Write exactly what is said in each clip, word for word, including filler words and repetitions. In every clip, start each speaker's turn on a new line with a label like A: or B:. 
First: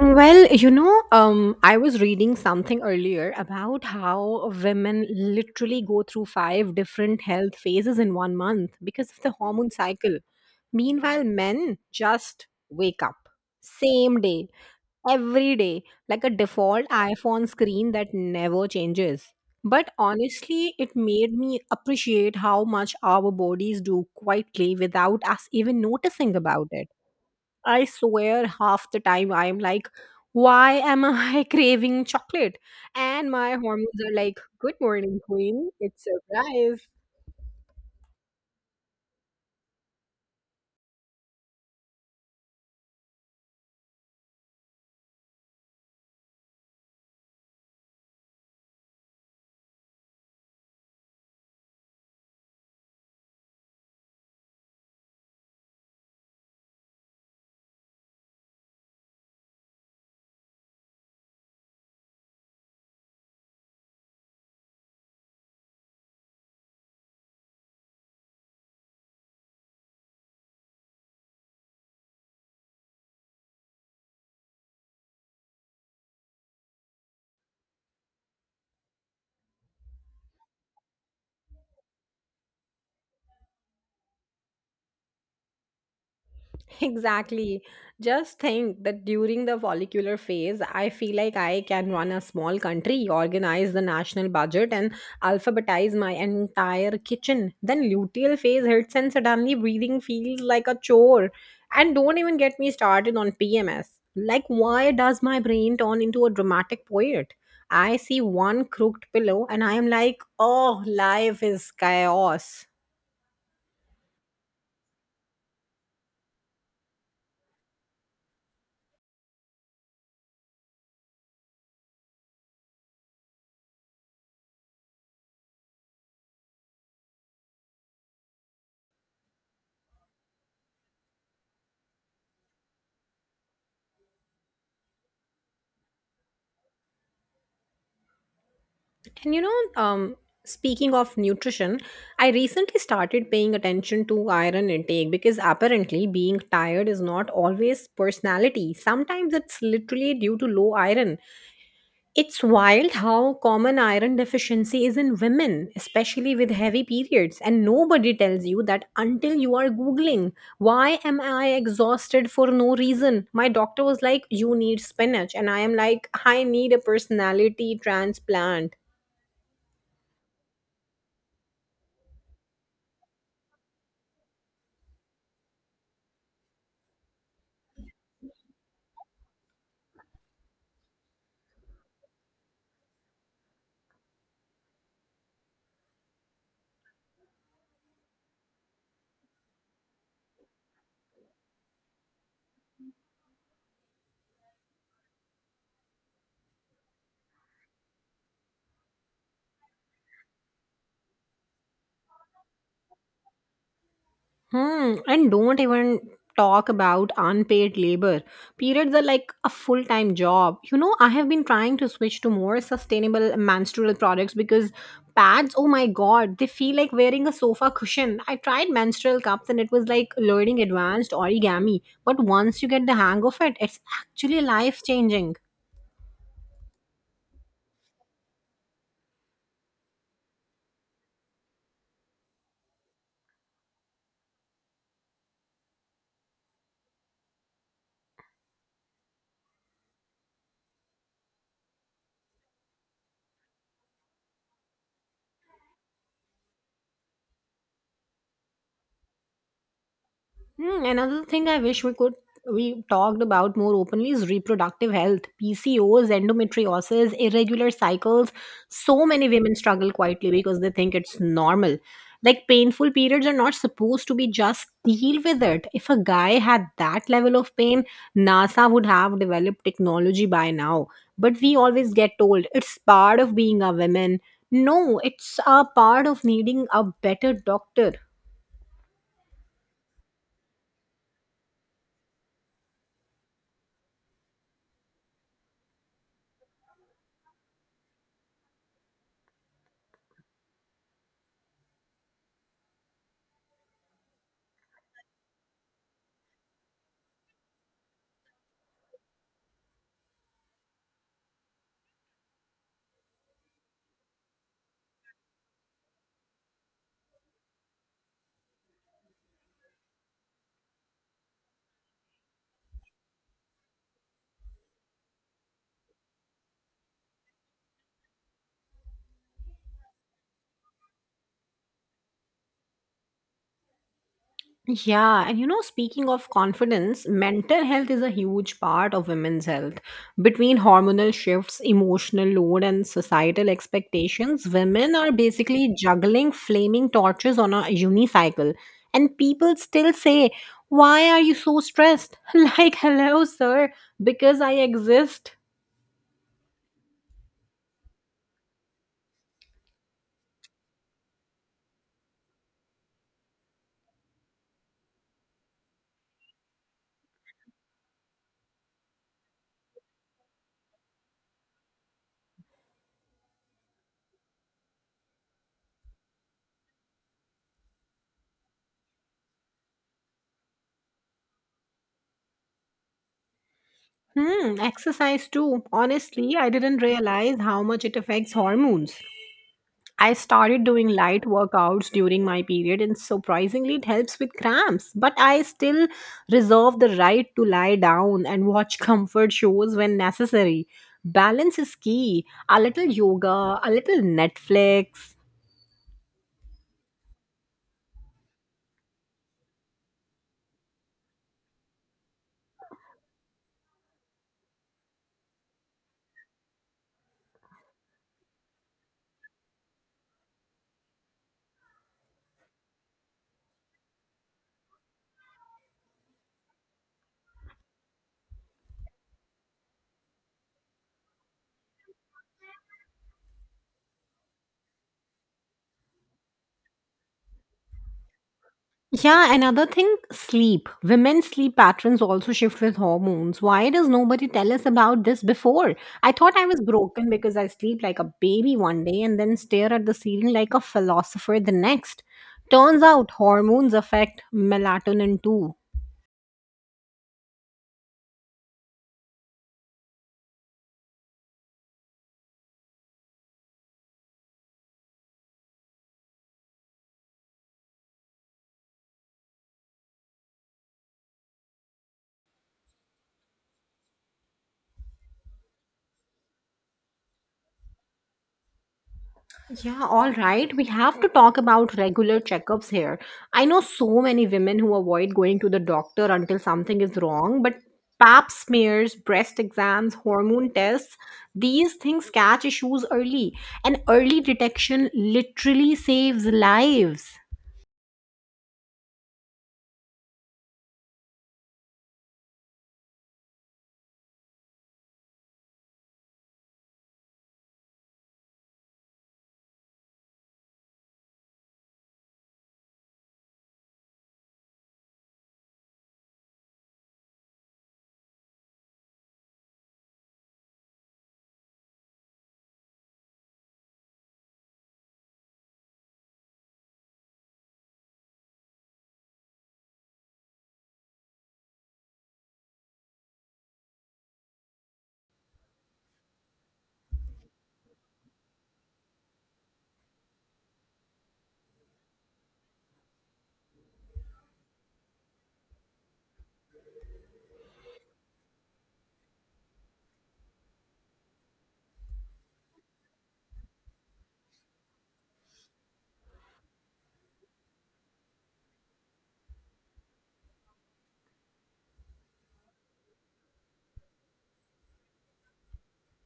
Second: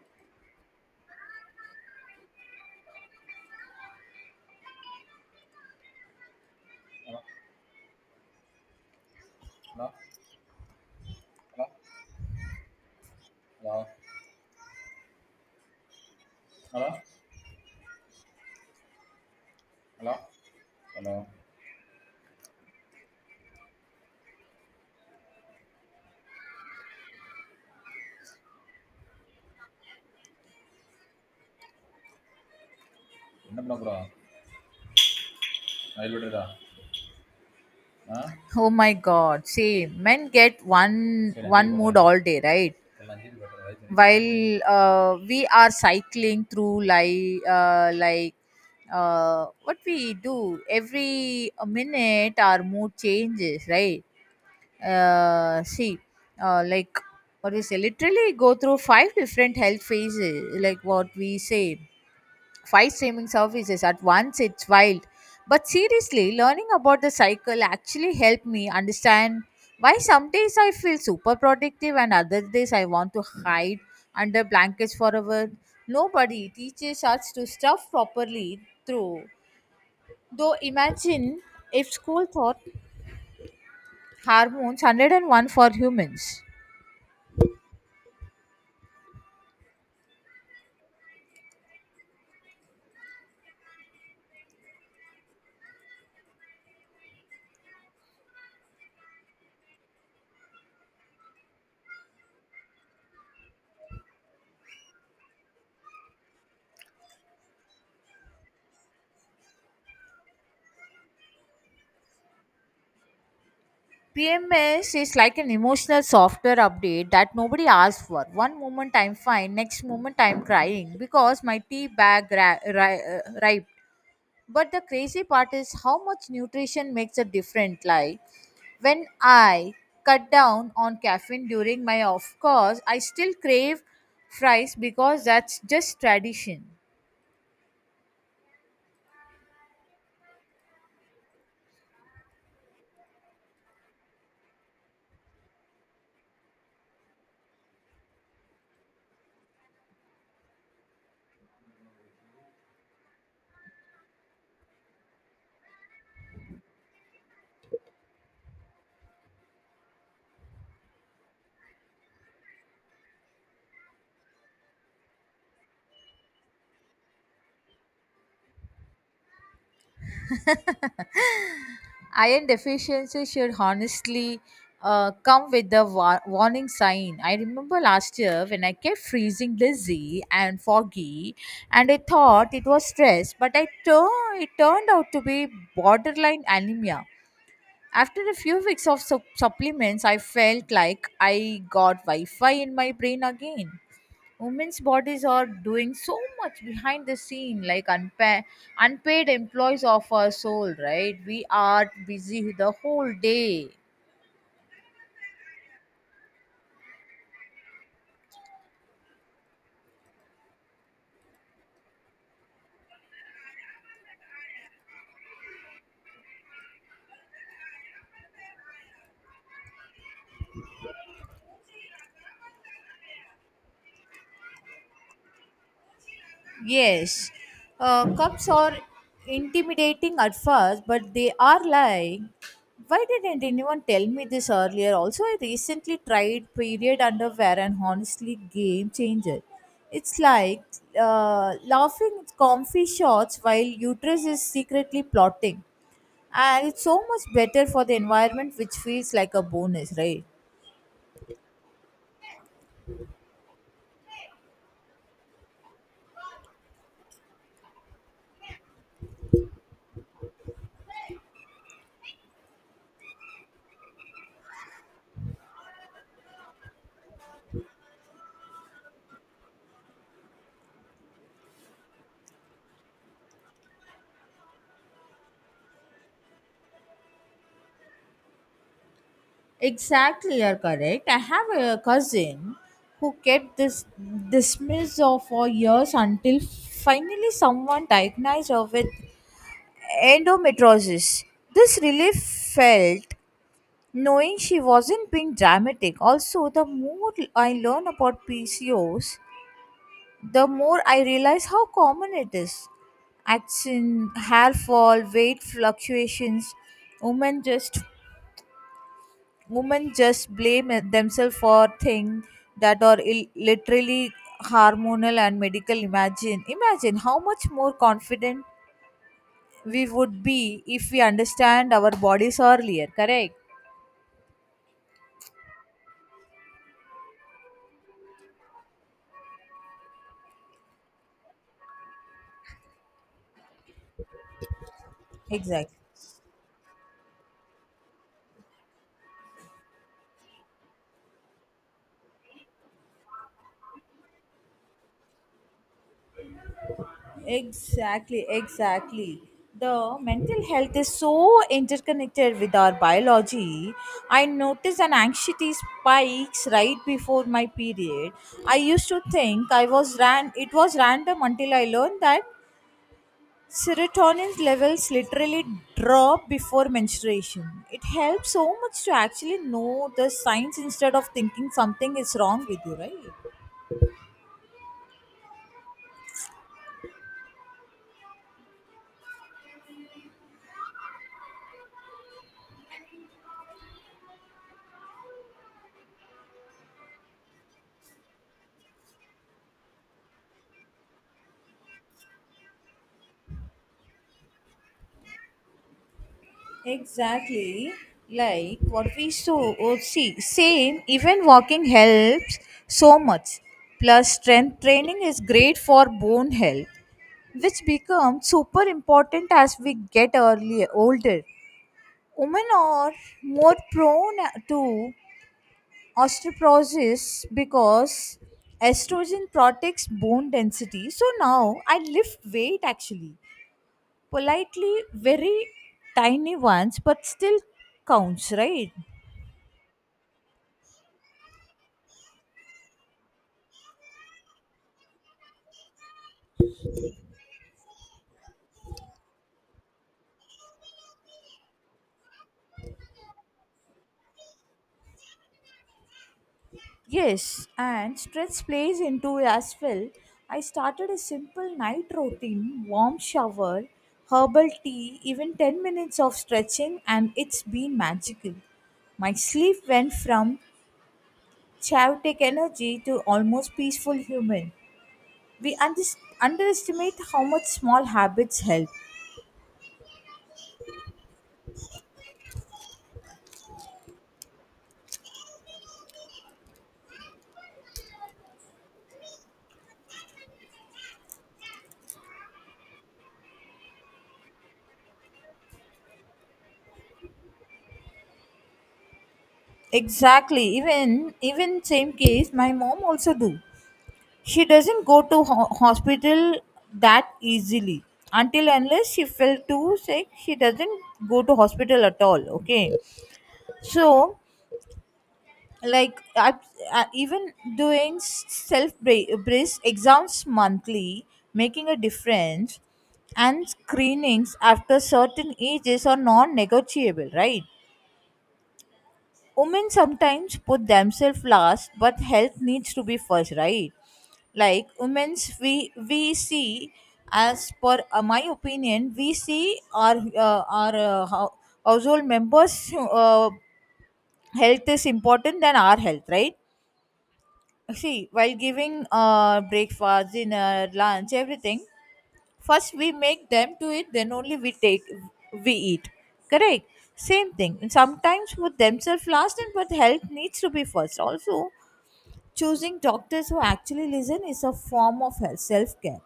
A: Well, you know, um, I was reading something earlier about how women literally go through five different health phases in one month because of the hormone cycle. Meanwhile, men just wake up same day, every day, like a default iPhone screen that never changes. But honestly, it made me appreciate how much our bodies do quietly without us even noticing about it. I swear half the time I am like, why am I craving chocolate? And my hormones are like, good morning, queen. It's surprise.
B: Oh my God. See, men get one one mood all day, right? While uh, we are cycling through like uh, like uh, what we do every minute, our mood changes, right? Uh, see, uh, like What we say, literally go through five different health phases, like what we say five streaming services at once, it's wild. But seriously, learning about the cycle actually helped me understand why some days I feel super productive and other days I want to hide under blankets forever. Nobody teaches us to stuff properly through though imagine if school taught hormones one oh one for humans.
A: Exactly. Just think that during the follicular phase, I feel like I can run a small country, organize the national budget, and alphabetize my entire kitchen. Then luteal phase hits, and suddenly breathing feels like a chore. And don't even get me started on P M S. Like, why does my brain turn into a dramatic poet? I see one crooked pillow, and I am like, oh, life is chaos.
B: P M S is like an emotional software update that nobody asks for. One moment I'm fine, next moment I'm crying because my tea bag ra- ri- uh, ripe. But the crazy part is how much nutrition makes a difference. Like when I cut down on caffeine during my off course, I still crave fries because that's just tradition.
A: And you know, um, Speaking of nutrition, I recently started paying attention to iron intake because apparently being tired is not always personality. Sometimes it's literally due to low iron. It's wild how common iron deficiency is in women, especially with heavy periods. And nobody tells you that until you are Googling, why am I exhausted for no reason? My doctor was like, you need spinach. And I am like, I need a personality transplant.
B: Iron deficiency should honestly uh, come with the wa- warning sign. I remember last year when I kept freezing, dizzy and foggy, and I thought it was stress, but I tur- it turned out to be borderline anemia. After a few weeks of sup- supplements, I felt like I got Wi Fi in my brain again. Women's bodies are doing so much behind the scene, like unpa- unpaid employees of our soul, right? We are busy the whole day.
A: Hmm, and don't even talk about unpaid labor. Periods are like a full time job. You know, I have been trying to switch to more sustainable menstrual products because pads, oh my god, they feel like wearing a sofa cushion. I tried menstrual cups and it was like learning advanced origami. But once you get the hang of it, it's actually life changing.
B: Yes, uh, cups are intimidating at first, but they are like, why didn't anyone tell me this earlier? Also, I recently tried period underwear and honestly, game changer. It's like uh, laughing at comfy shots while uterus is secretly plotting. And it's so much better for the environment, which feels like a bonus, right?
A: Hmm, another thing I wish we could we talked about more openly is reproductive health, P C Os, endometriosis, irregular cycles. So many women struggle quietly because they think it's normal. Like painful periods are not supposed to be just deal with it. If a guy had that level of pain, NASA would have developed technology by now. But we always get told it's part of being a woman. No, it's a part of needing a better doctor.
B: Exactly, you're correct. I have a cousin who kept this dismissed of for years until finally someone diagnosed her with endometriosis. This relief felt knowing she wasn't being dramatic. Also, the more I learn about P C Os, the more I realize how common it is. Action, hair fall, weight fluctuations. Women just women just blame themselves for things that are Ill- literally hormonal and medical. Imagine, imagine how much more confident we would be if we understand our bodies earlier. Correct?
A: Yeah, and you know, speaking of confidence, mental health is a huge part of women's health. Between hormonal shifts, emotional load, and societal expectations, women are basically
B: Exactly.
A: juggling flaming torches on a unicycle. And people still say, why are you so stressed? Like, hello, sir, because I exist.
B: Exactly, exactly. The mental health is so interconnected with our biology. I noticed an anxiety spikes right before my period. I used to think I was ran it was random until I learned that serotonin levels literally drop before menstruation. It helps so much to actually know the signs instead of thinking something is wrong with you, right?
A: Hmm, exercise too. Honestly, I didn't realize how much it affects hormones. I started doing light workouts during my period, and surprisingly, it helps with cramps. But I still reserve the right to lie down and watch comfort shows when necessary. Balance is key. A little yoga, a little Netflix.
B: Exactly. Like what we saw, oh, see, same, even walking helps so much. Plus, strength training is great for bone health, which becomes super important as we get earlier, older. Women are more prone to osteoporosis because estrogen protects bone density. So now I lift weight actually politely, very tiny ones, but still counts, right?
A: Yeah, another thing, sleep. Women's sleep patterns also shift with hormones. Why does nobody tell us about this before? I thought I was broken because I sleep like a baby one day and then stare at the ceiling like a philosopher the next. Turns out hormones affect melatonin too.
B: Yes, and stress plays into it as well. I started a simple night routine, warm shower, herbal tea, even ten minutes of stretching, and it's been magical. My sleep went from chaotic energy to almost peaceful human. We unders- underestimate how much small habits help.
A: Yeah, all right. We have to talk about regular checkups here. I know so many women who avoid going to the doctor until something is wrong, but pap smears, breast exams, hormone tests, these things catch issues early. And early detection literally saves lives.
B: Exactly. Even even same case, my mom also do. She doesn't go to ho- hospital that easily until unless she felt too sick. She doesn't go to hospital at all. Okay, so like I, I, even doing self brace exams monthly, making a difference, and screenings after certain ages are non-negotiable, right? Women sometimes put themselves last, but health needs to be first, right? Like women's, we we see, as per uh, my opinion, we see our uh, our uh, hou- household members uh, health is important than our health, right? See, while giving uh, breakfast, dinner, lunch, everything, first we make them to eat, then only we take we eat, correct? Same thing, and sometimes put themselves last and but health needs to be first also. Choosing doctors who actually listen is a form of health self-care.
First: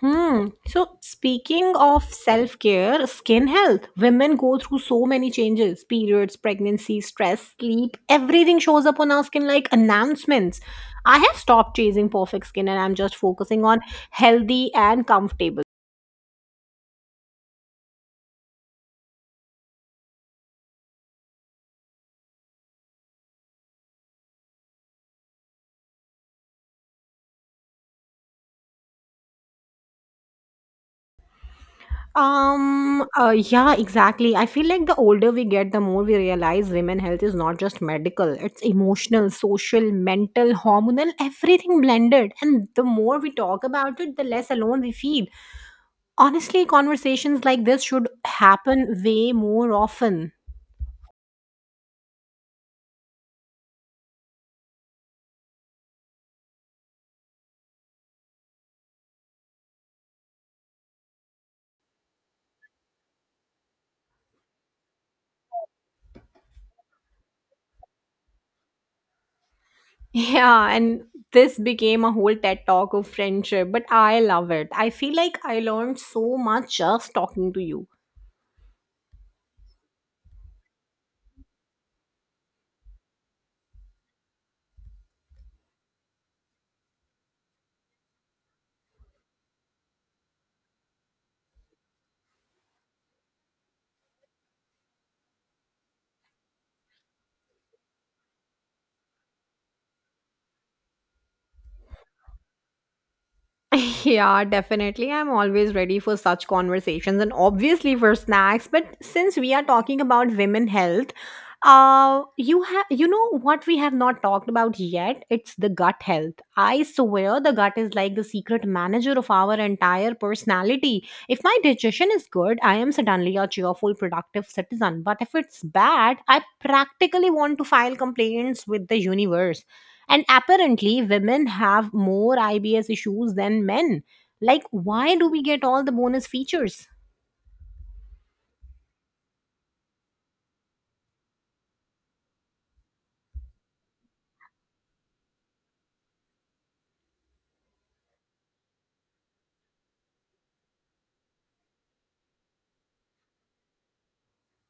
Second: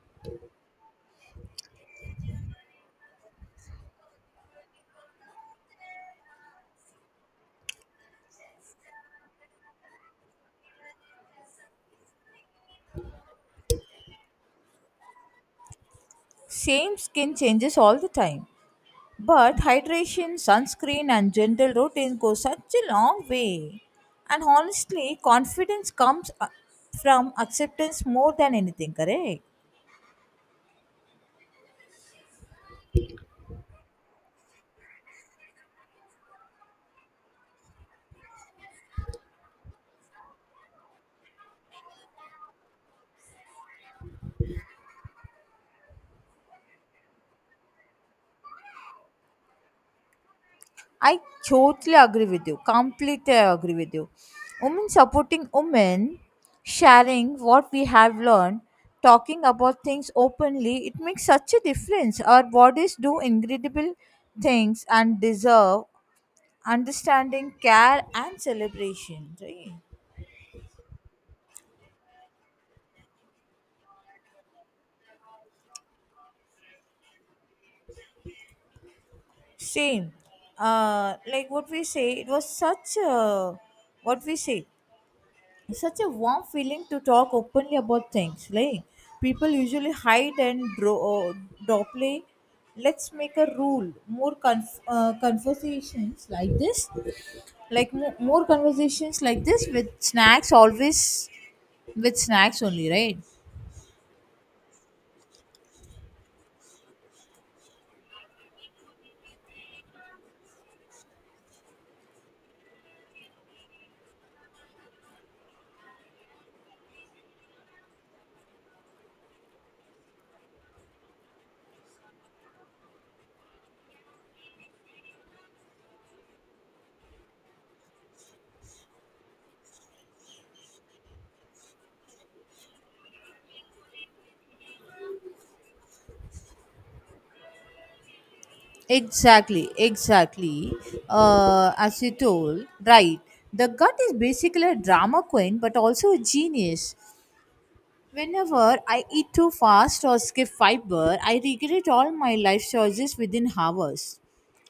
A: Hmm. So, speaking of self care, skin health, women go through so many changes, periods, pregnancy, stress, sleep. Everything shows up on our skin like announcements. I have stopped chasing perfect skin and I'm just focusing on healthy and comfortable.
B: Same, skin changes all the time, but hydration, sunscreen and gentle routine go such a long way. And honestly, confidence comes uh, from acceptance more than anything, correct?
A: Um, uh, yeah, exactly. I feel like the older we get, the more we realize women health is not just medical, it's emotional, social, mental, hormonal, everything blended. And the more we talk about it, the less alone we feel. Honestly, conversations like this should happen way more often.
B: I totally agree with you. Completely I agree with you. Women supporting women, sharing what we have learned, talking about things openly, it makes such a difference. Our bodies do incredible things and deserve understanding, care, and celebration. Right?
A: Yeah, and this became a whole TED talk of friendship, but I love it. I feel like I learned so much just talking to you.
B: Same. Uh, like what we say, it was such a what we say. It's such a warm feeling to talk openly about things like people usually hide and dro- dopply. Let's make a rule, more conf- uh, conversations like this, like mo- more conversations like this with snacks always, with snacks only, right?
A: Yeah, definitely. I'm always ready for such conversations and obviously for snacks. But since we are talking about women health, uh you have, you know what we have not talked about yet? It's the gut health. I swear the gut is like the secret manager of our entire personality. If my digestion is good, I am suddenly a cheerful, productive citizen. But if it's bad, I practically want to file complaints with the universe. And apparently, women have more I B S issues than men. Like, why do we get all the bonus features?
B: Exactly, exactly. Uh, as you told, right, the gut is basically a drama queen but also a genius. Whenever I eat too fast or skip fiber, I regret all my life choices within hours.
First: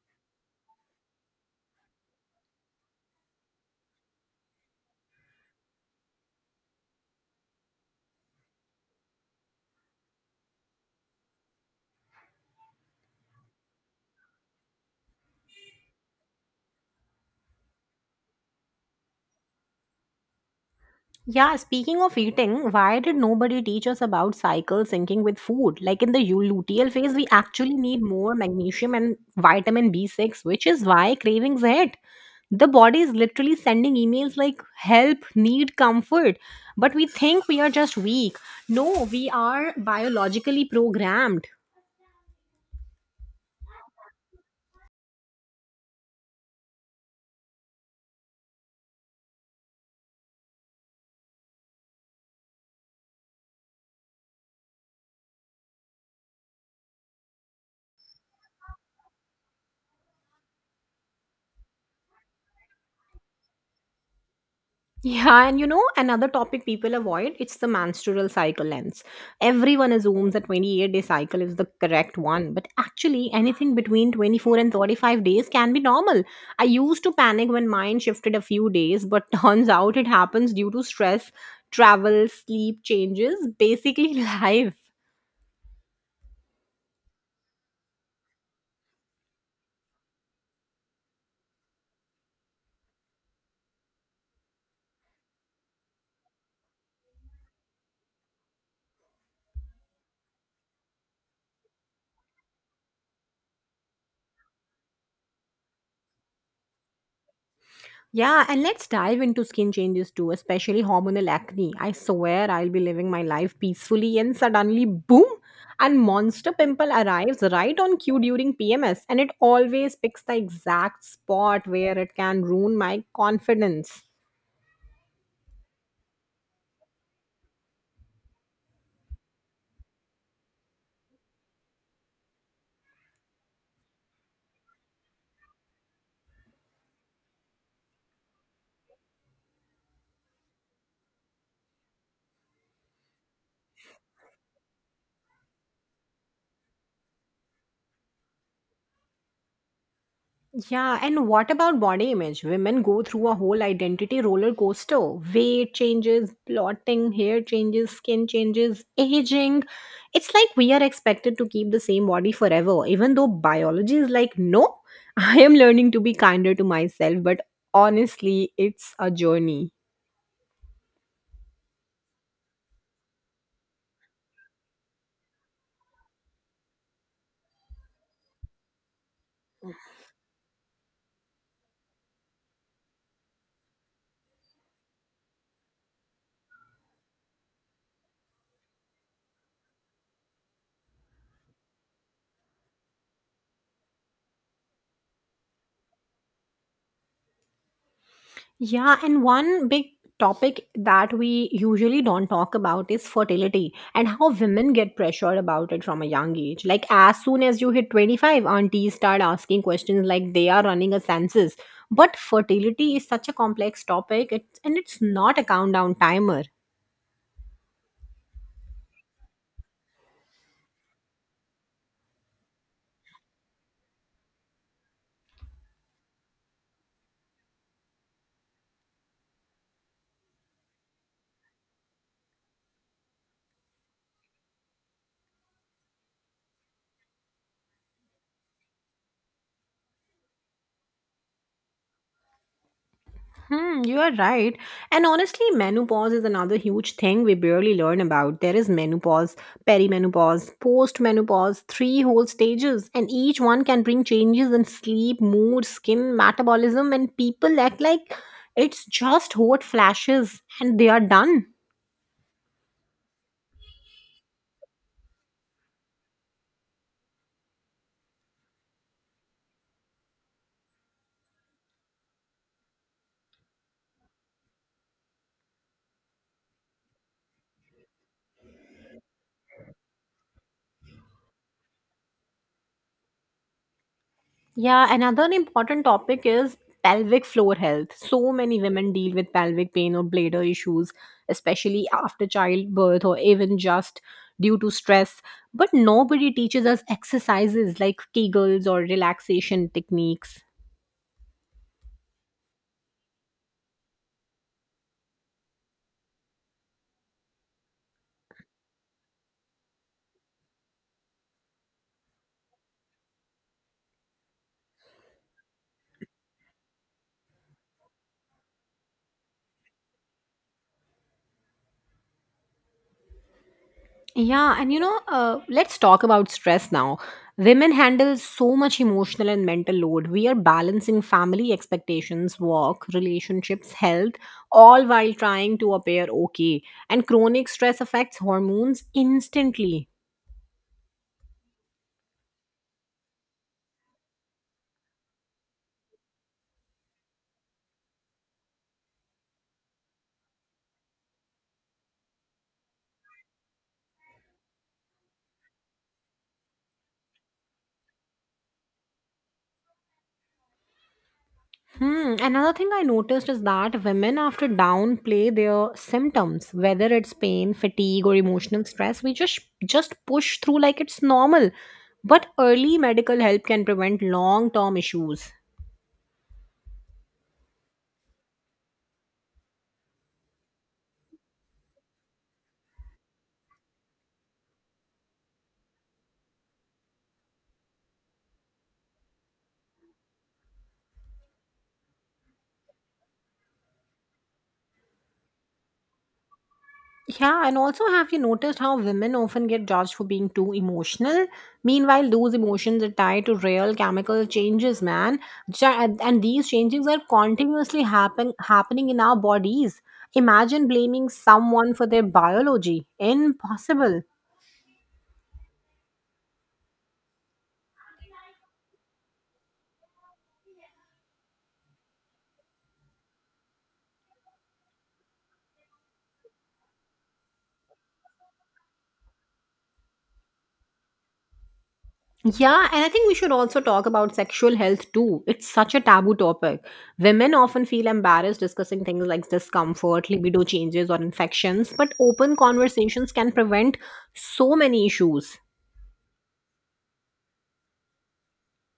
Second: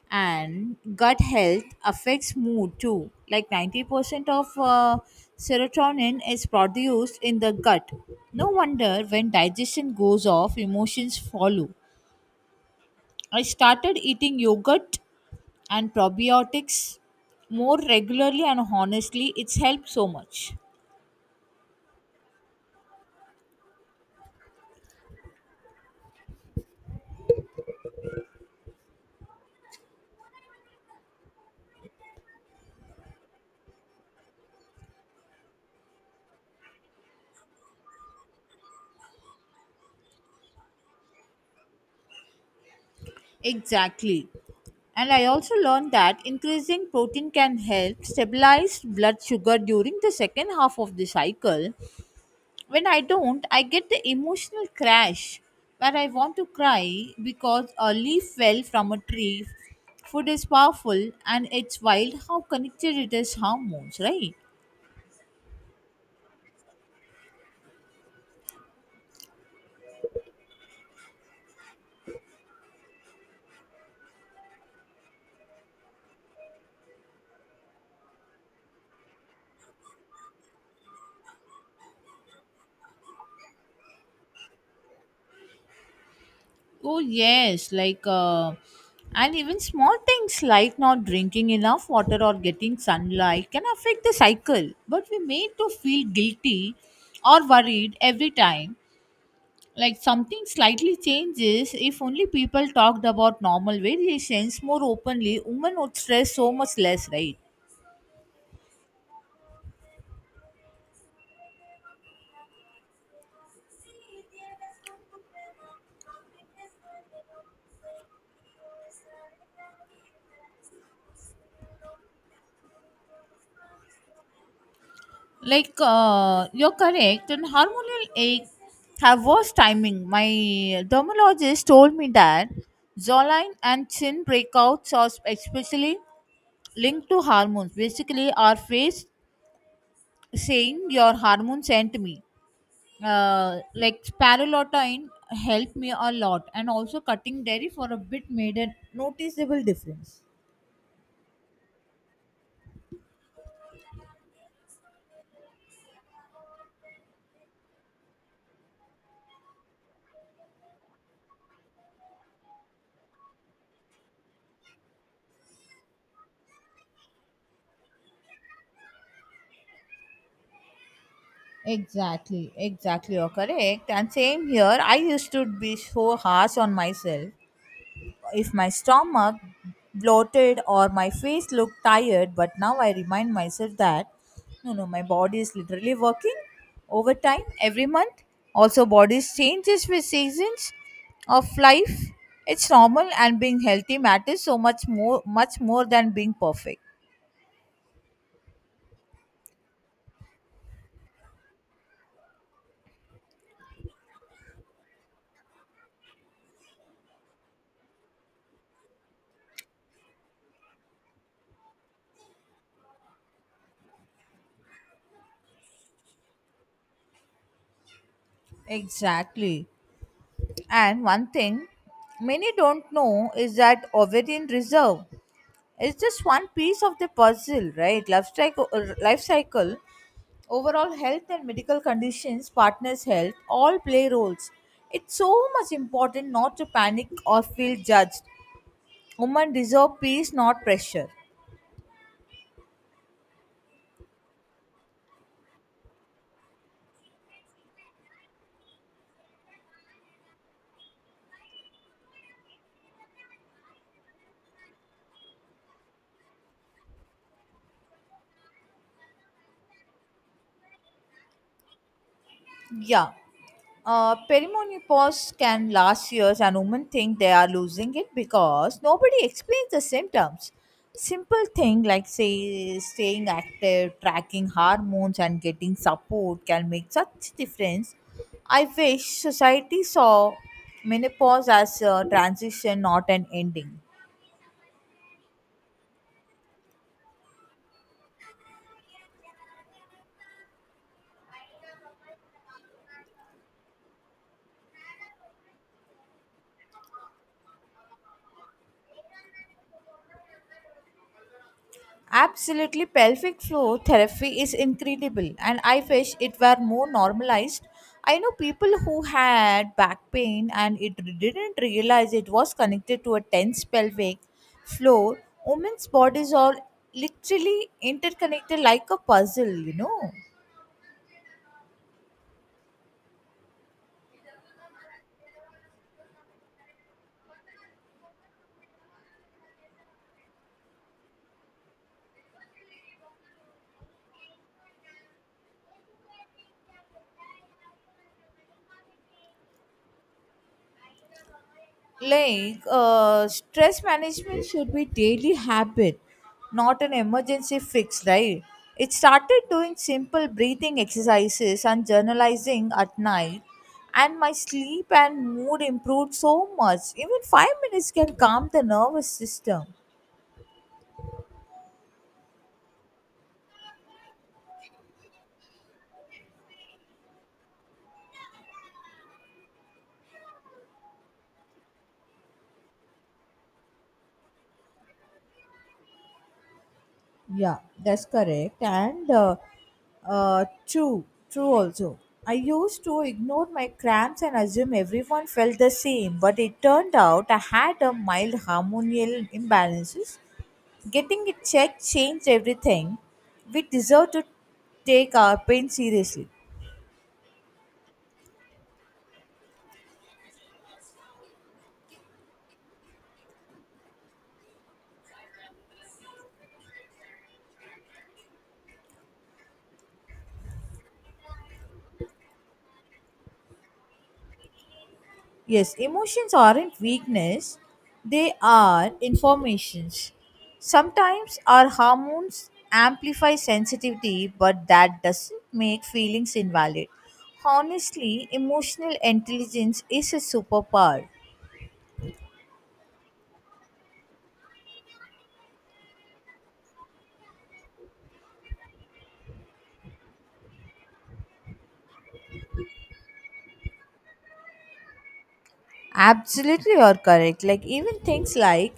B: And gut health affects mood too. Like ninety percent of uh, serotonin is produced in the gut. No wonder when digestion goes off, emotions follow. I started eating yogurt and probiotics more regularly and honestly, it's helped so much.
A: Yeah, speaking of eating, why did nobody teach us about cycle syncing with food? Like in the u- luteal phase, we actually need more magnesium and vitamin B six, which is why cravings hit. The body is literally sending emails like help, need comfort. But we think we are just weak. No, we are biologically programmed.
B: Exactly. And I also learned that increasing protein can help stabilize blood sugar during the second half of the cycle. When I don't, I get the emotional crash where I want to cry because a leaf fell from a tree. Food is powerful, and it's wild how connected it is hormones, right?
A: Yeah, and you know, another topic people avoid, it's the menstrual cycle lengths. Everyone assumes that twenty-eight day cycle is the correct one, but actually anything between twenty-four and thirty-five days can be normal. I used to panic when mine shifted a few days, but turns out it happens due to stress, travel, sleep changes, basically life.
B: Oh, yes, like, uh, and even small things like not drinking enough water or getting sunlight can affect the cycle. But we made to feel guilty or worried every time. Like something slightly changes, if only people talked about normal variations more openly, women would stress so much less, right?
A: Yeah, and let's dive into skin changes too, especially hormonal acne. I swear I'll be living my life peacefully and suddenly boom, and monster pimple arrives right on cue during P M S and it always picks the exact spot where it can ruin my confidence.
B: Like uh, you're correct, and hormonal aches have worse timing. My dermatologist told me that jawline and chin breakouts are especially linked to hormones, basically our face saying your hormones sent me. Uh, like, spirulotine helped me a lot, and also cutting dairy for a bit made a noticeable difference.
A: Yeah, and what about body image? Women go through a whole identity roller coaster. Weight changes, blotting, hair changes, skin changes, aging. It's like we are expected to keep the same body forever, even though biology is like, no, I am learning to be kinder to myself, but honestly, it's a journey.
B: Exactly, exactly, you're correct. And same here, I used to be so harsh on myself. If my stomach bloated or my face looked tired, but now I remind myself that no no my body is literally working overtime every month. Also, bodies changes with seasons of life, it's normal, and being healthy matters so much more much more than being perfect.
A: Yeah, and one big topic that we usually don't talk about is fertility and how women get pressured about it from a young age. Like, as soon as you hit twenty-five, aunties start asking questions like they are running a census. But fertility is such a complex topic, it's, and it's not a countdown timer.
B: Exactly, and one thing many don't know is that ovarian reserve, it's just one piece of the puzzle, right? Life cycle, uh, life cycle overall health and medical conditions, partners' health, all play roles. It's so much important not to panic or feel judged. Women deserve peace, not pressure.
A: Hmm, you are right. And honestly, menopause is another huge thing we barely learn about. There is menopause, perimenopause, postmenopause, three whole stages, and each one can bring changes in sleep, mood, skin, metabolism, and people act like it's just hot flashes and they are done.
B: Yeah. Uh, perimenopause can last years, and women think they are losing it because nobody explains the symptoms. Simple thing like say staying active, tracking hormones, and getting support can make such difference. I wish society saw menopause as a transition, not an ending.
A: Yeah, another important topic is pelvic floor health. So many women deal with pelvic pain or bladder issues, especially after childbirth or even just due to stress. But nobody teaches us exercises like Kegels or relaxation techniques.
B: Absolutely, pelvic floor therapy is incredible, and I wish it were more normalized. I know people who had back pain and it didn't realize it was connected to a tense pelvic floor. Women's bodies are literally interconnected like a puzzle, you know.
A: Yeah, and you know, uh, let's talk about stress now. Women handle so much emotional and mental load. We are balancing family expectations, work, relationships, health, all while trying to appear okay. And chronic stress affects hormones instantly.
B: Like uh, stress management should be daily habit, not an emergency fix, right? It started doing simple breathing exercises and journalizing at night, and my sleep and mood improved so much. Even five minutes can calm the nervous system.
A: Hmm. Another thing I noticed is that women, after downplay their symptoms, whether it's pain, fatigue, or emotional stress, we just just push through like it's normal. But early medical help can prevent long term issues.
B: Yeah, that's correct. And uh, uh, true, true also. I used to ignore my cramps and assume everyone felt the same, but it turned out I had a mild hormonal imbalances. Getting it checked changed everything. We deserve to take our pain seriously.
A: Yeah, and also have you noticed how women often get judged for being too emotional? Meanwhile, those emotions are tied to real chemical changes, man. Ja- And these changes are continuously happen- happening in our bodies. Imagine blaming someone for their biology. Impossible.
B: Yes, emotions aren't weakness, they are informations. Sometimes our hormones amplify sensitivity, but that doesn't make feelings invalid. Honestly, emotional intelligence is a superpower.
A: Yeah, and I think we should also talk about sexual health too. It's such a taboo topic. Women often feel embarrassed discussing things like discomfort, libido changes, or infections, but open conversations can prevent so many issues.
B: Absolutely, you're correct. Like even things like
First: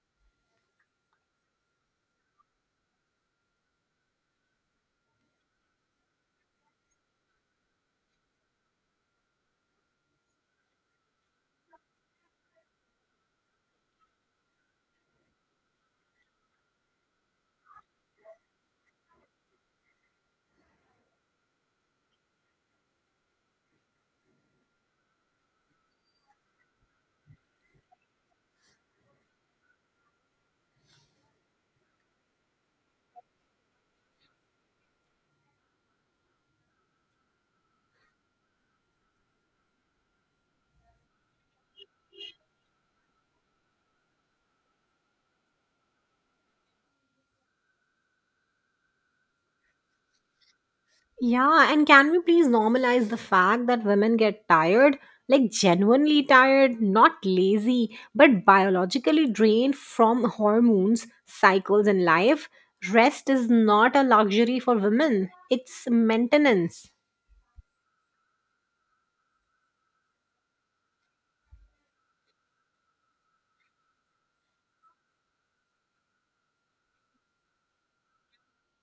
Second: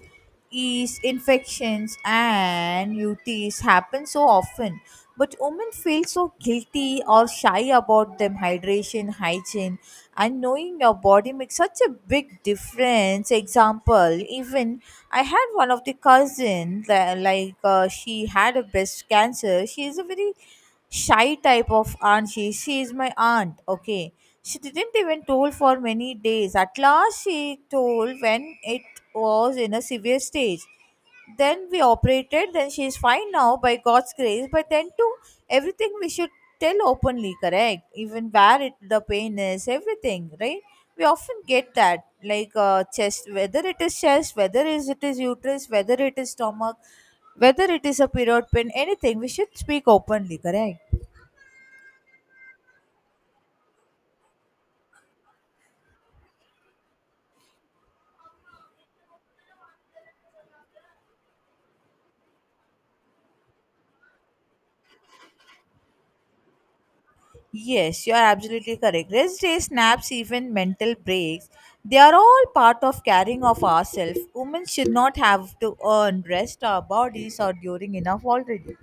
B: yeast infections and U Ts happen so often, but women feel so guilty or shy about them. Hydration, hygiene, and knowing your body makes such a big difference. Example, even I had one of the cousin that like uh, she had a breast cancer. She is a very shy type of aunt, she She is my aunt, okay. She didn't even told for many days. At last she told when it was in a severe stage. Then we operated, then she is fine now by God's grace. But then too, everything we should tell openly, correct? Even where it, the pain is, everything, right? We often get that, like uh, chest, whether it is chest, whether is it is uterus, whether it is stomach, whether it is a period pain, anything. We should speak openly, correct?
A: Yeah, and can we please normalize the fact that women get tired, like genuinely tired, not lazy, but biologically drained from hormones, cycles, and life? Rest is not a luxury for women, it's maintenance.
B: Yes, you are absolutely correct. Rest days, naps, even mental breaks, they are all part of caring of ourselves. Women should not have to earn rest, our bodies are during enough already.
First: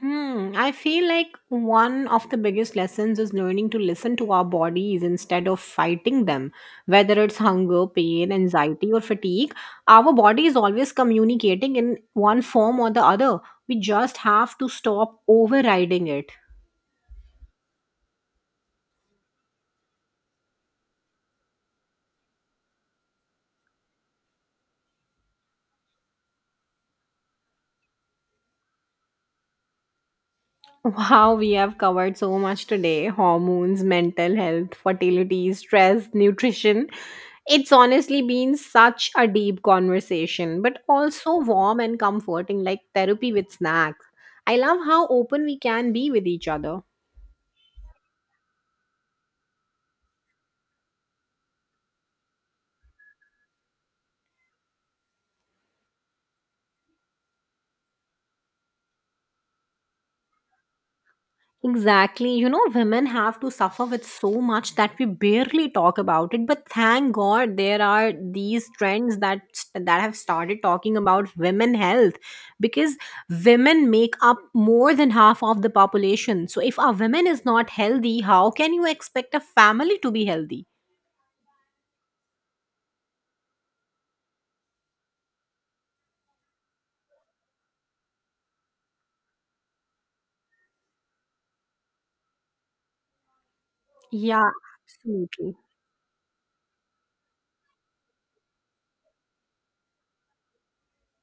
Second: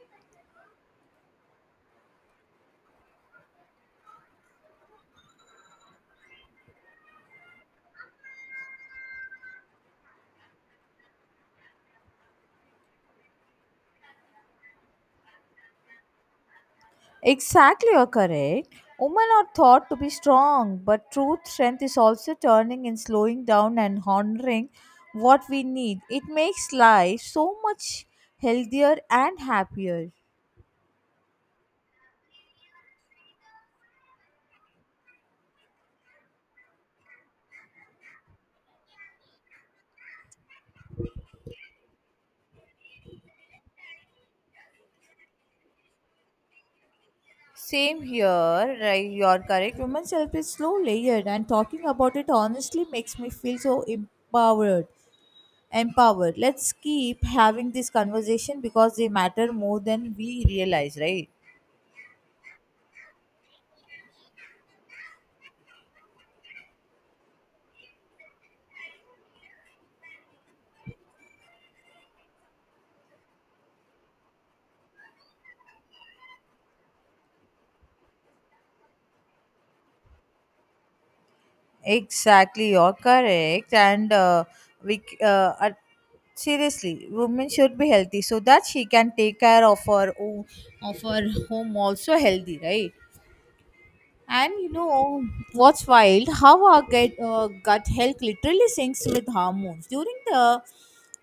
A: Hmm, I feel like one of the biggest lessons is learning to listen to our bodies instead of fighting them. Whether it's hunger, pain, anxiety, or fatigue, our body is always communicating in one form or the other. We just have to stop overriding it.
B: Exactly, you're correct. Women are thought to be strong, but true strength is also turning and slowing down and honoring what we need. It makes life so much healthier and happier.
A: Wow, we have covered so much today, hormones, mental health, fertility, stress, nutrition. It's honestly been such a deep conversation, but also warm and comforting, like therapy with snacks. I love how open we can be with each other.
B: Same here, right? You're correct. Women's health is slow layered, and talking about it honestly makes me feel so empowered. Empowered. Let's keep having this conversation because they matter more than we realize, right?
A: Exactly. You know, women have to suffer with so much that we barely talk about it. But thank God there are these trends that that have started talking about women health because women make up more than half of the population. So if a woman is not healthy, how can you expect a family to be healthy?
B: Exactly, you're correct. And uh, we, c- uh, at- seriously, women should be healthy so that she can take care of her own, of her home also healthy, right?
A: Yeah,
B: And you know
A: absolutely.
B: what's wild? How our gut, uh, gut health literally syncs with hormones. During the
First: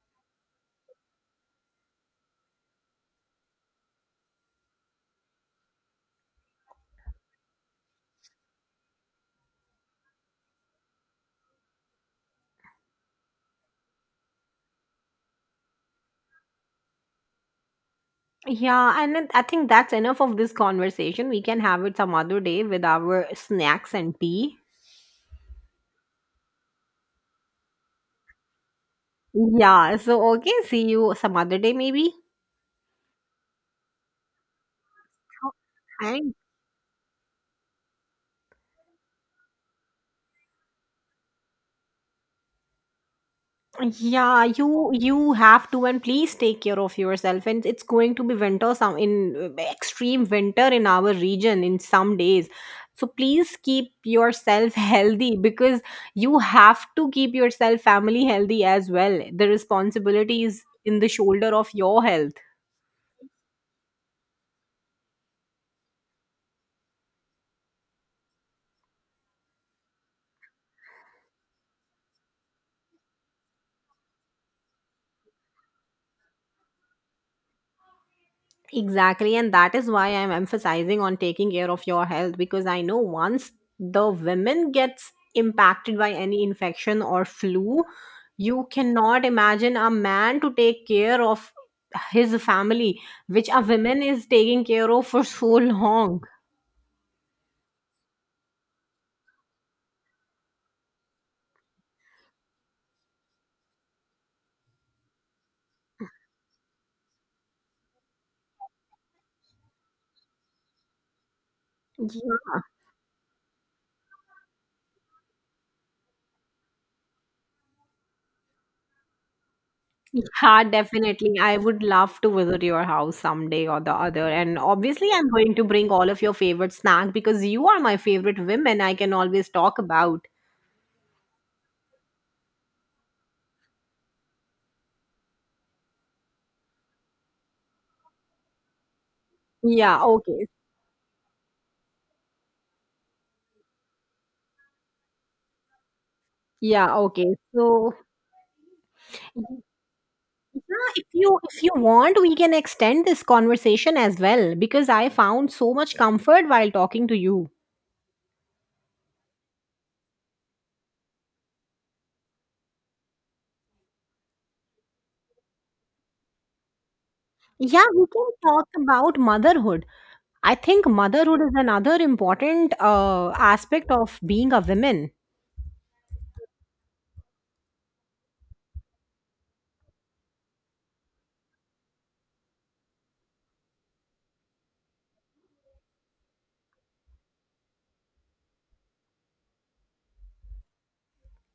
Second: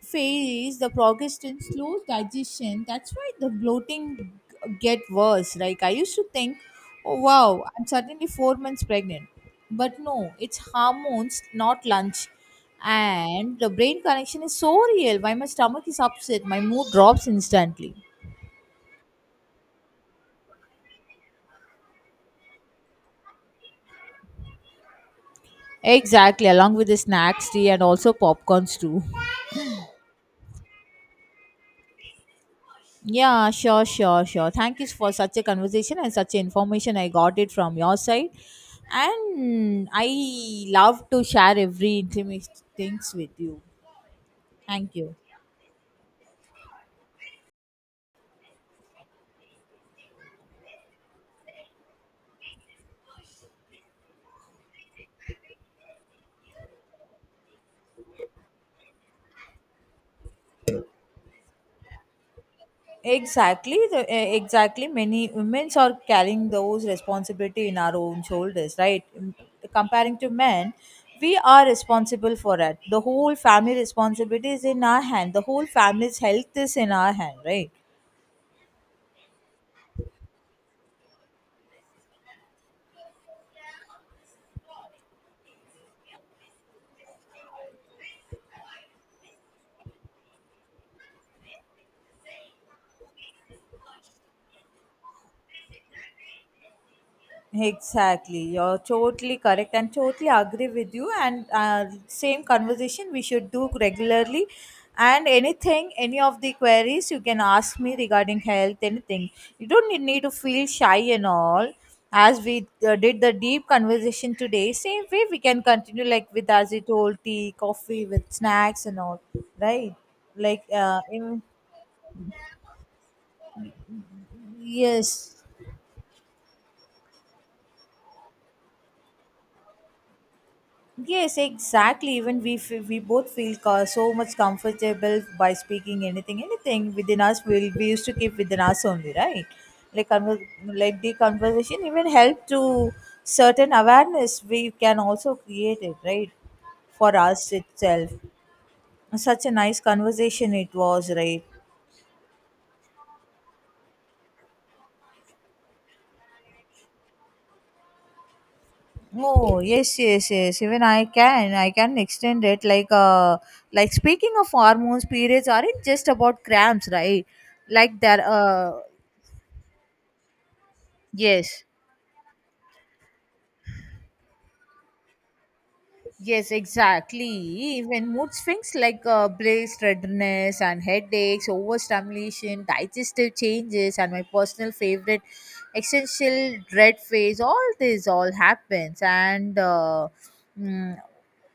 B: phase, the progestin slows digestion. That's why the bloating g- get worse. Like I used to think, oh wow, I'm suddenly four months pregnant. But no, it's hormones, not lunch. And the brain connection is so real. Why my stomach is upset, my mood drops instantly.
A: Yeah, and it- I think that's enough of this conversation. We can have it some other day with our snacks and tea.
B: Exactly, along with the snacks, tea, and also popcorns too.
A: Yeah, so okay, see you some other day maybe.
B: Yeah, sure, sure, sure. Thank you for such a
A: Oh,
B: conversation and
A: thank—
B: such information. I got it from your side. And I love to share every intimate things with you.
A: Yeah, you
B: Thank you.
A: you have to and please take care of yourself. And it's going to be winter some in uh, extreme winter in our region in some days. So please keep yourself healthy because you have to keep yourself family healthy as well. The responsibility is in the shoulder of your health.
B: Exactly, the, eh, exactly. Many women are carrying those responsibility in our own shoulders, right? Mm, comparing to men, we are responsible for it. The whole family responsibility is in our hand. The whole family's health is in our hand, right?
A: Exactly, and that is why I'm emphasizing on taking care of your health because I know once the women gets impacted by any infection or flu, you cannot imagine a man to take care of his family, which a woman is taking care of for so long.
B: Exactly, you're totally correct and totally agree with you. And uh, same conversation we should do regularly. And anything, any of the queries you can ask me regarding health, anything. You don't need, need to feel shy and all. As we uh, did the deep conversation today, same way we can continue like with as it told tea, coffee, with snacks and all, right?
A: Yeah,
B: Like, uh,
A: definitely.
B: in,
A: I would love to visit your house someday or the other. And obviously, I'm
B: yes.
A: going to bring all of your favorite snack because you are my favorite women I can always talk about.
B: Yes, exactly. Even we f- we both feel co- so much comfortable by speaking anything, anything within us. We we used to keep within us only, right?
A: Yeah,
B: Like
A: okay.
B: conver- like the conversation even help to certain awareness we can also create it, right?
A: Yeah,
B: For
A: okay.
B: us
A: So,
B: itself, such a
A: yeah,
B: nice conversation it
A: if
B: was,
A: you
B: right?
A: if you want, we can extend this conversation as well because I found so much comfort while talking to you.
B: Oh yes, yes, yes. Even I can, I can extend it. Like, uh, like speaking of hormones, periods aren't just about cramps, right?
A: Yeah,
B: Like
A: we
B: that.
A: can talk
B: Uh,
A: about motherhood. I think motherhood is
B: yes.
A: another important uh, aspect of being a woman.
B: Yes, exactly. When mood swings like uh, blazed redness and headaches, overstimulation, digestive changes, and my personal favorite, essential dread phase, all this all happens. And uh, mm,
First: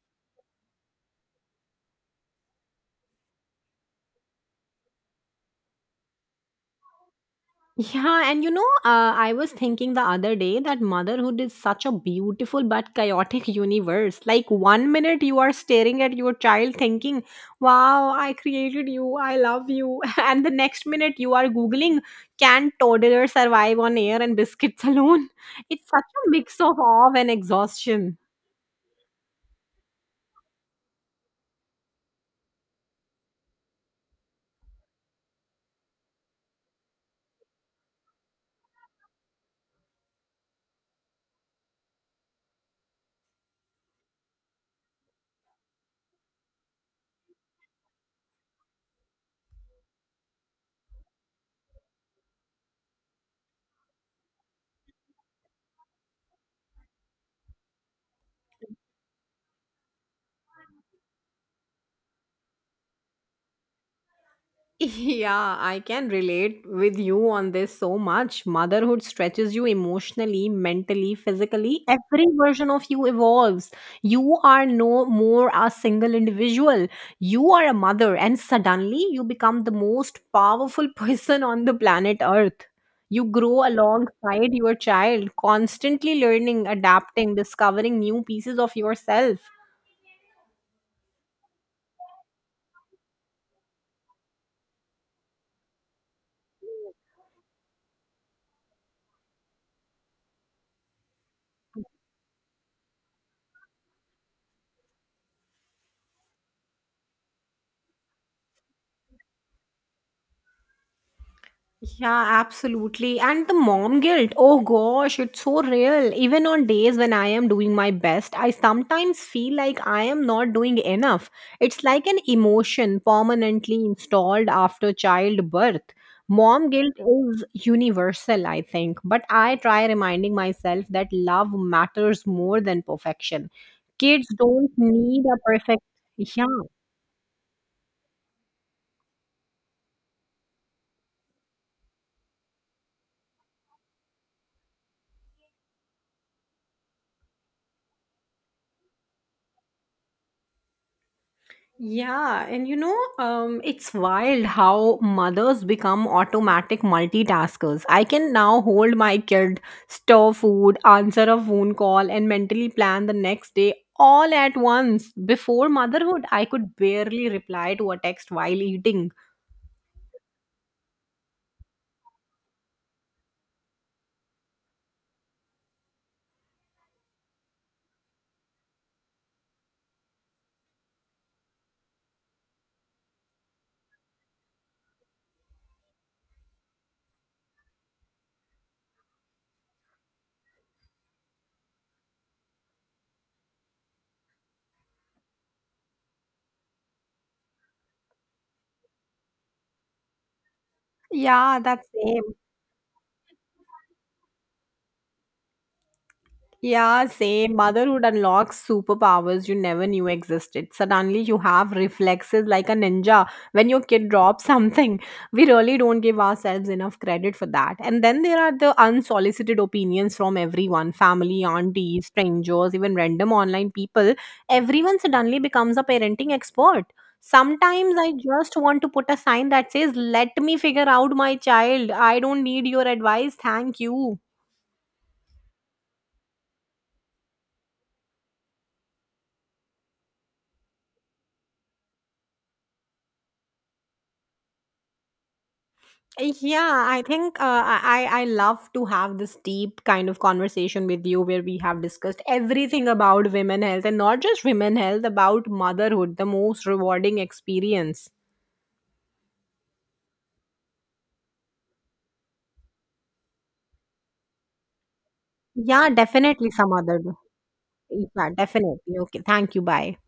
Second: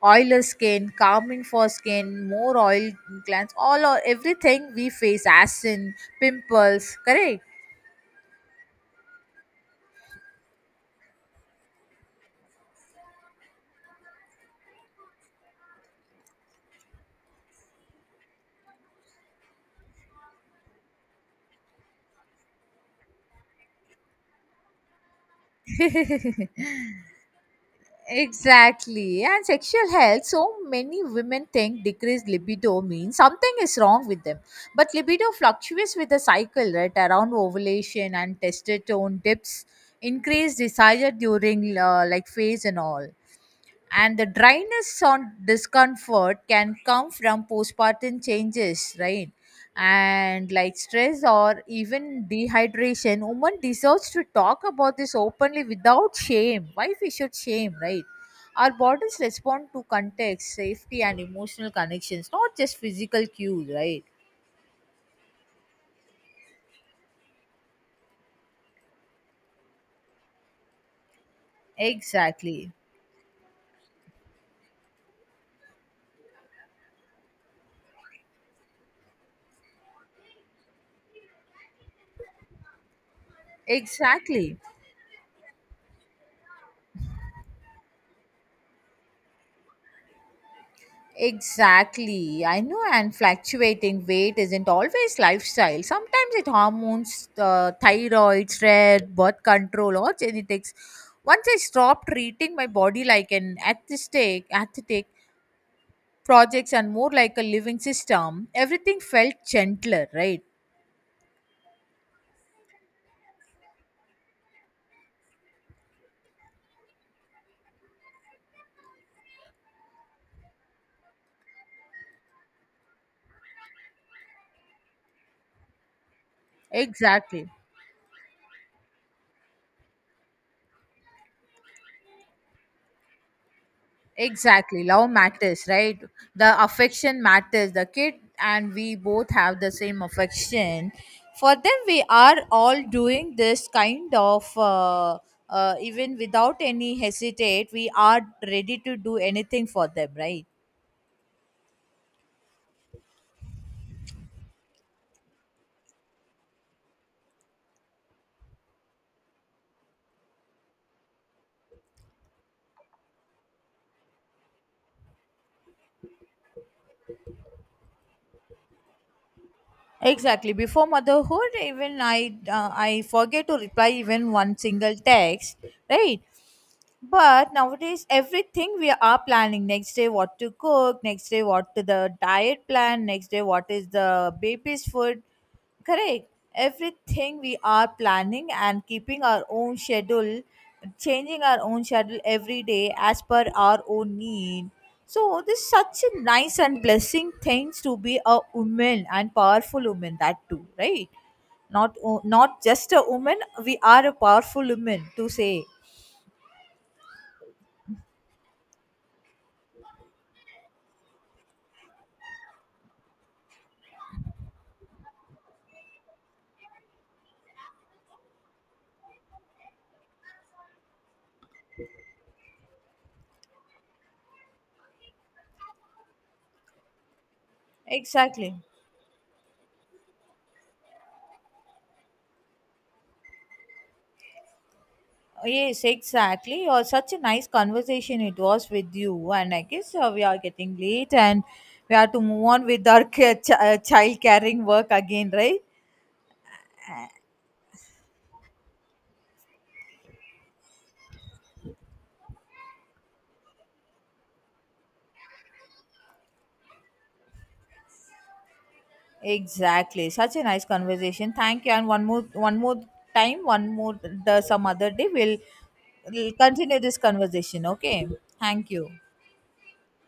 B: oiler skin, calming for skin, more oil glands, all or everything we face, as in pimples, correct?
A: Yeah, and you know, uh, I was thinking the other day that motherhood is such a beautiful but chaotic universe. Like, one minute you are staring at your child thinking, wow, I created you, I love you. And the next minute you are Googling, can toddlers survive on air and biscuits alone? It's such a mix of awe and exhaustion.
B: Exactly. And sexual health, so many women think decreased libido means something is wrong with them. But libido fluctuates with the cycle, right? Around ovulation and testosterone dips, increased desire during uh, like phase and all. And the dryness on discomfort can come from postpartum changes, right? And like stress or even dehydration, woman deserves to talk about this openly without shame. Why we should shame, right? Our bodies respond to context, safety, and emotional connections, not just physical cues, right?
A: Yeah, I can relate with you on this so much. Motherhood stretches you emotionally, mentally, physically. Every version
B: Exactly.
A: of you evolves. You are no more a single individual. You are a mother, and suddenly you become the most powerful person on the planet Earth. You grow alongside
B: Exactly.
A: your child, constantly learning, adapting, discovering new pieces of yourself.
B: Exactly. I know, and fluctuating weight isn't always lifestyle. Sometimes it hormones, uh, thyroid, stress, birth control, or genetics. Once I stopped treating my body like an aesthetic, aesthetic projects and more like a living system, everything felt gentler, right?
A: Yeah, absolutely. And the mom guilt, oh gosh, it's so real. Even on days when I am doing my best, I sometimes feel like I am not doing enough. It's like an emotion permanently installed after childbirth. Mom guilt is
B: Exactly.
A: universal, I think, but I try reminding myself that love matters more than perfection. Kids don't
B: Exactly. Love
A: need a
B: matters,
A: perfect
B: right?
A: yeah.
B: The affection matters. The kid and we both have the same affection. For them, we are all doing this kind of, uh, uh, even without any hesitate, we are ready to do anything for them, right?
A: Yeah, and you know, um, it's wild how mothers become automatic multitaskers. I can now hold my kid, store food, answer a phone call, and mentally plan the next day all at once. Before motherhood, I could barely reply to a text while eating.
B: Exactly. Before motherhood, even I uh, I forget to reply even one single text, right? But nowadays, everything we are planning next day what to cook, next day what to the diet plan, next day what is the baby's food. Correct. Everything we are planning and keeping our own schedule, changing our own schedule every day as per our own need. So this is such a nice and blessing things to be a woman and powerful woman that too, right?
A: Yeah, that's
B: Not o-
A: same.
B: not just a woman, we are a powerful woman to say.
A: Yeah, same. Motherhood unlocks superpowers you never knew existed. Suddenly, you have reflexes like a ninja when your kid drops something. We really don't give ourselves enough credit for that. And then there are the unsolicited opinions from everyone family, aunties, strangers, even random online people. Everyone suddenly becomes a parenting expert. Sometimes I
B: Exactly.
A: just want to put a sign that says, let me figure out my child. I don't need your advice. Thank you.
B: Yes, exactly. Or such a nice conversation it was with you, and I guess uh, we are getting late, and we have to move on with our ca- ch- uh, child caring work again, right?
A: Yeah, I think uh, I I I love to have this deep kind of conversation with you where we have discussed everything about women health and not just women health, about motherhood, the most rewarding experience.
B: Exactly. Such a nice conversation. Thank you. And one more, one more time, one more the some other day, we'll,
A: Yeah,
B: we'll
A: definitely some
B: continue this
A: other.
B: conversation. Okay.
A: Yeah,
B: Thank you.
A: definitely. Okay, thank you. Bye.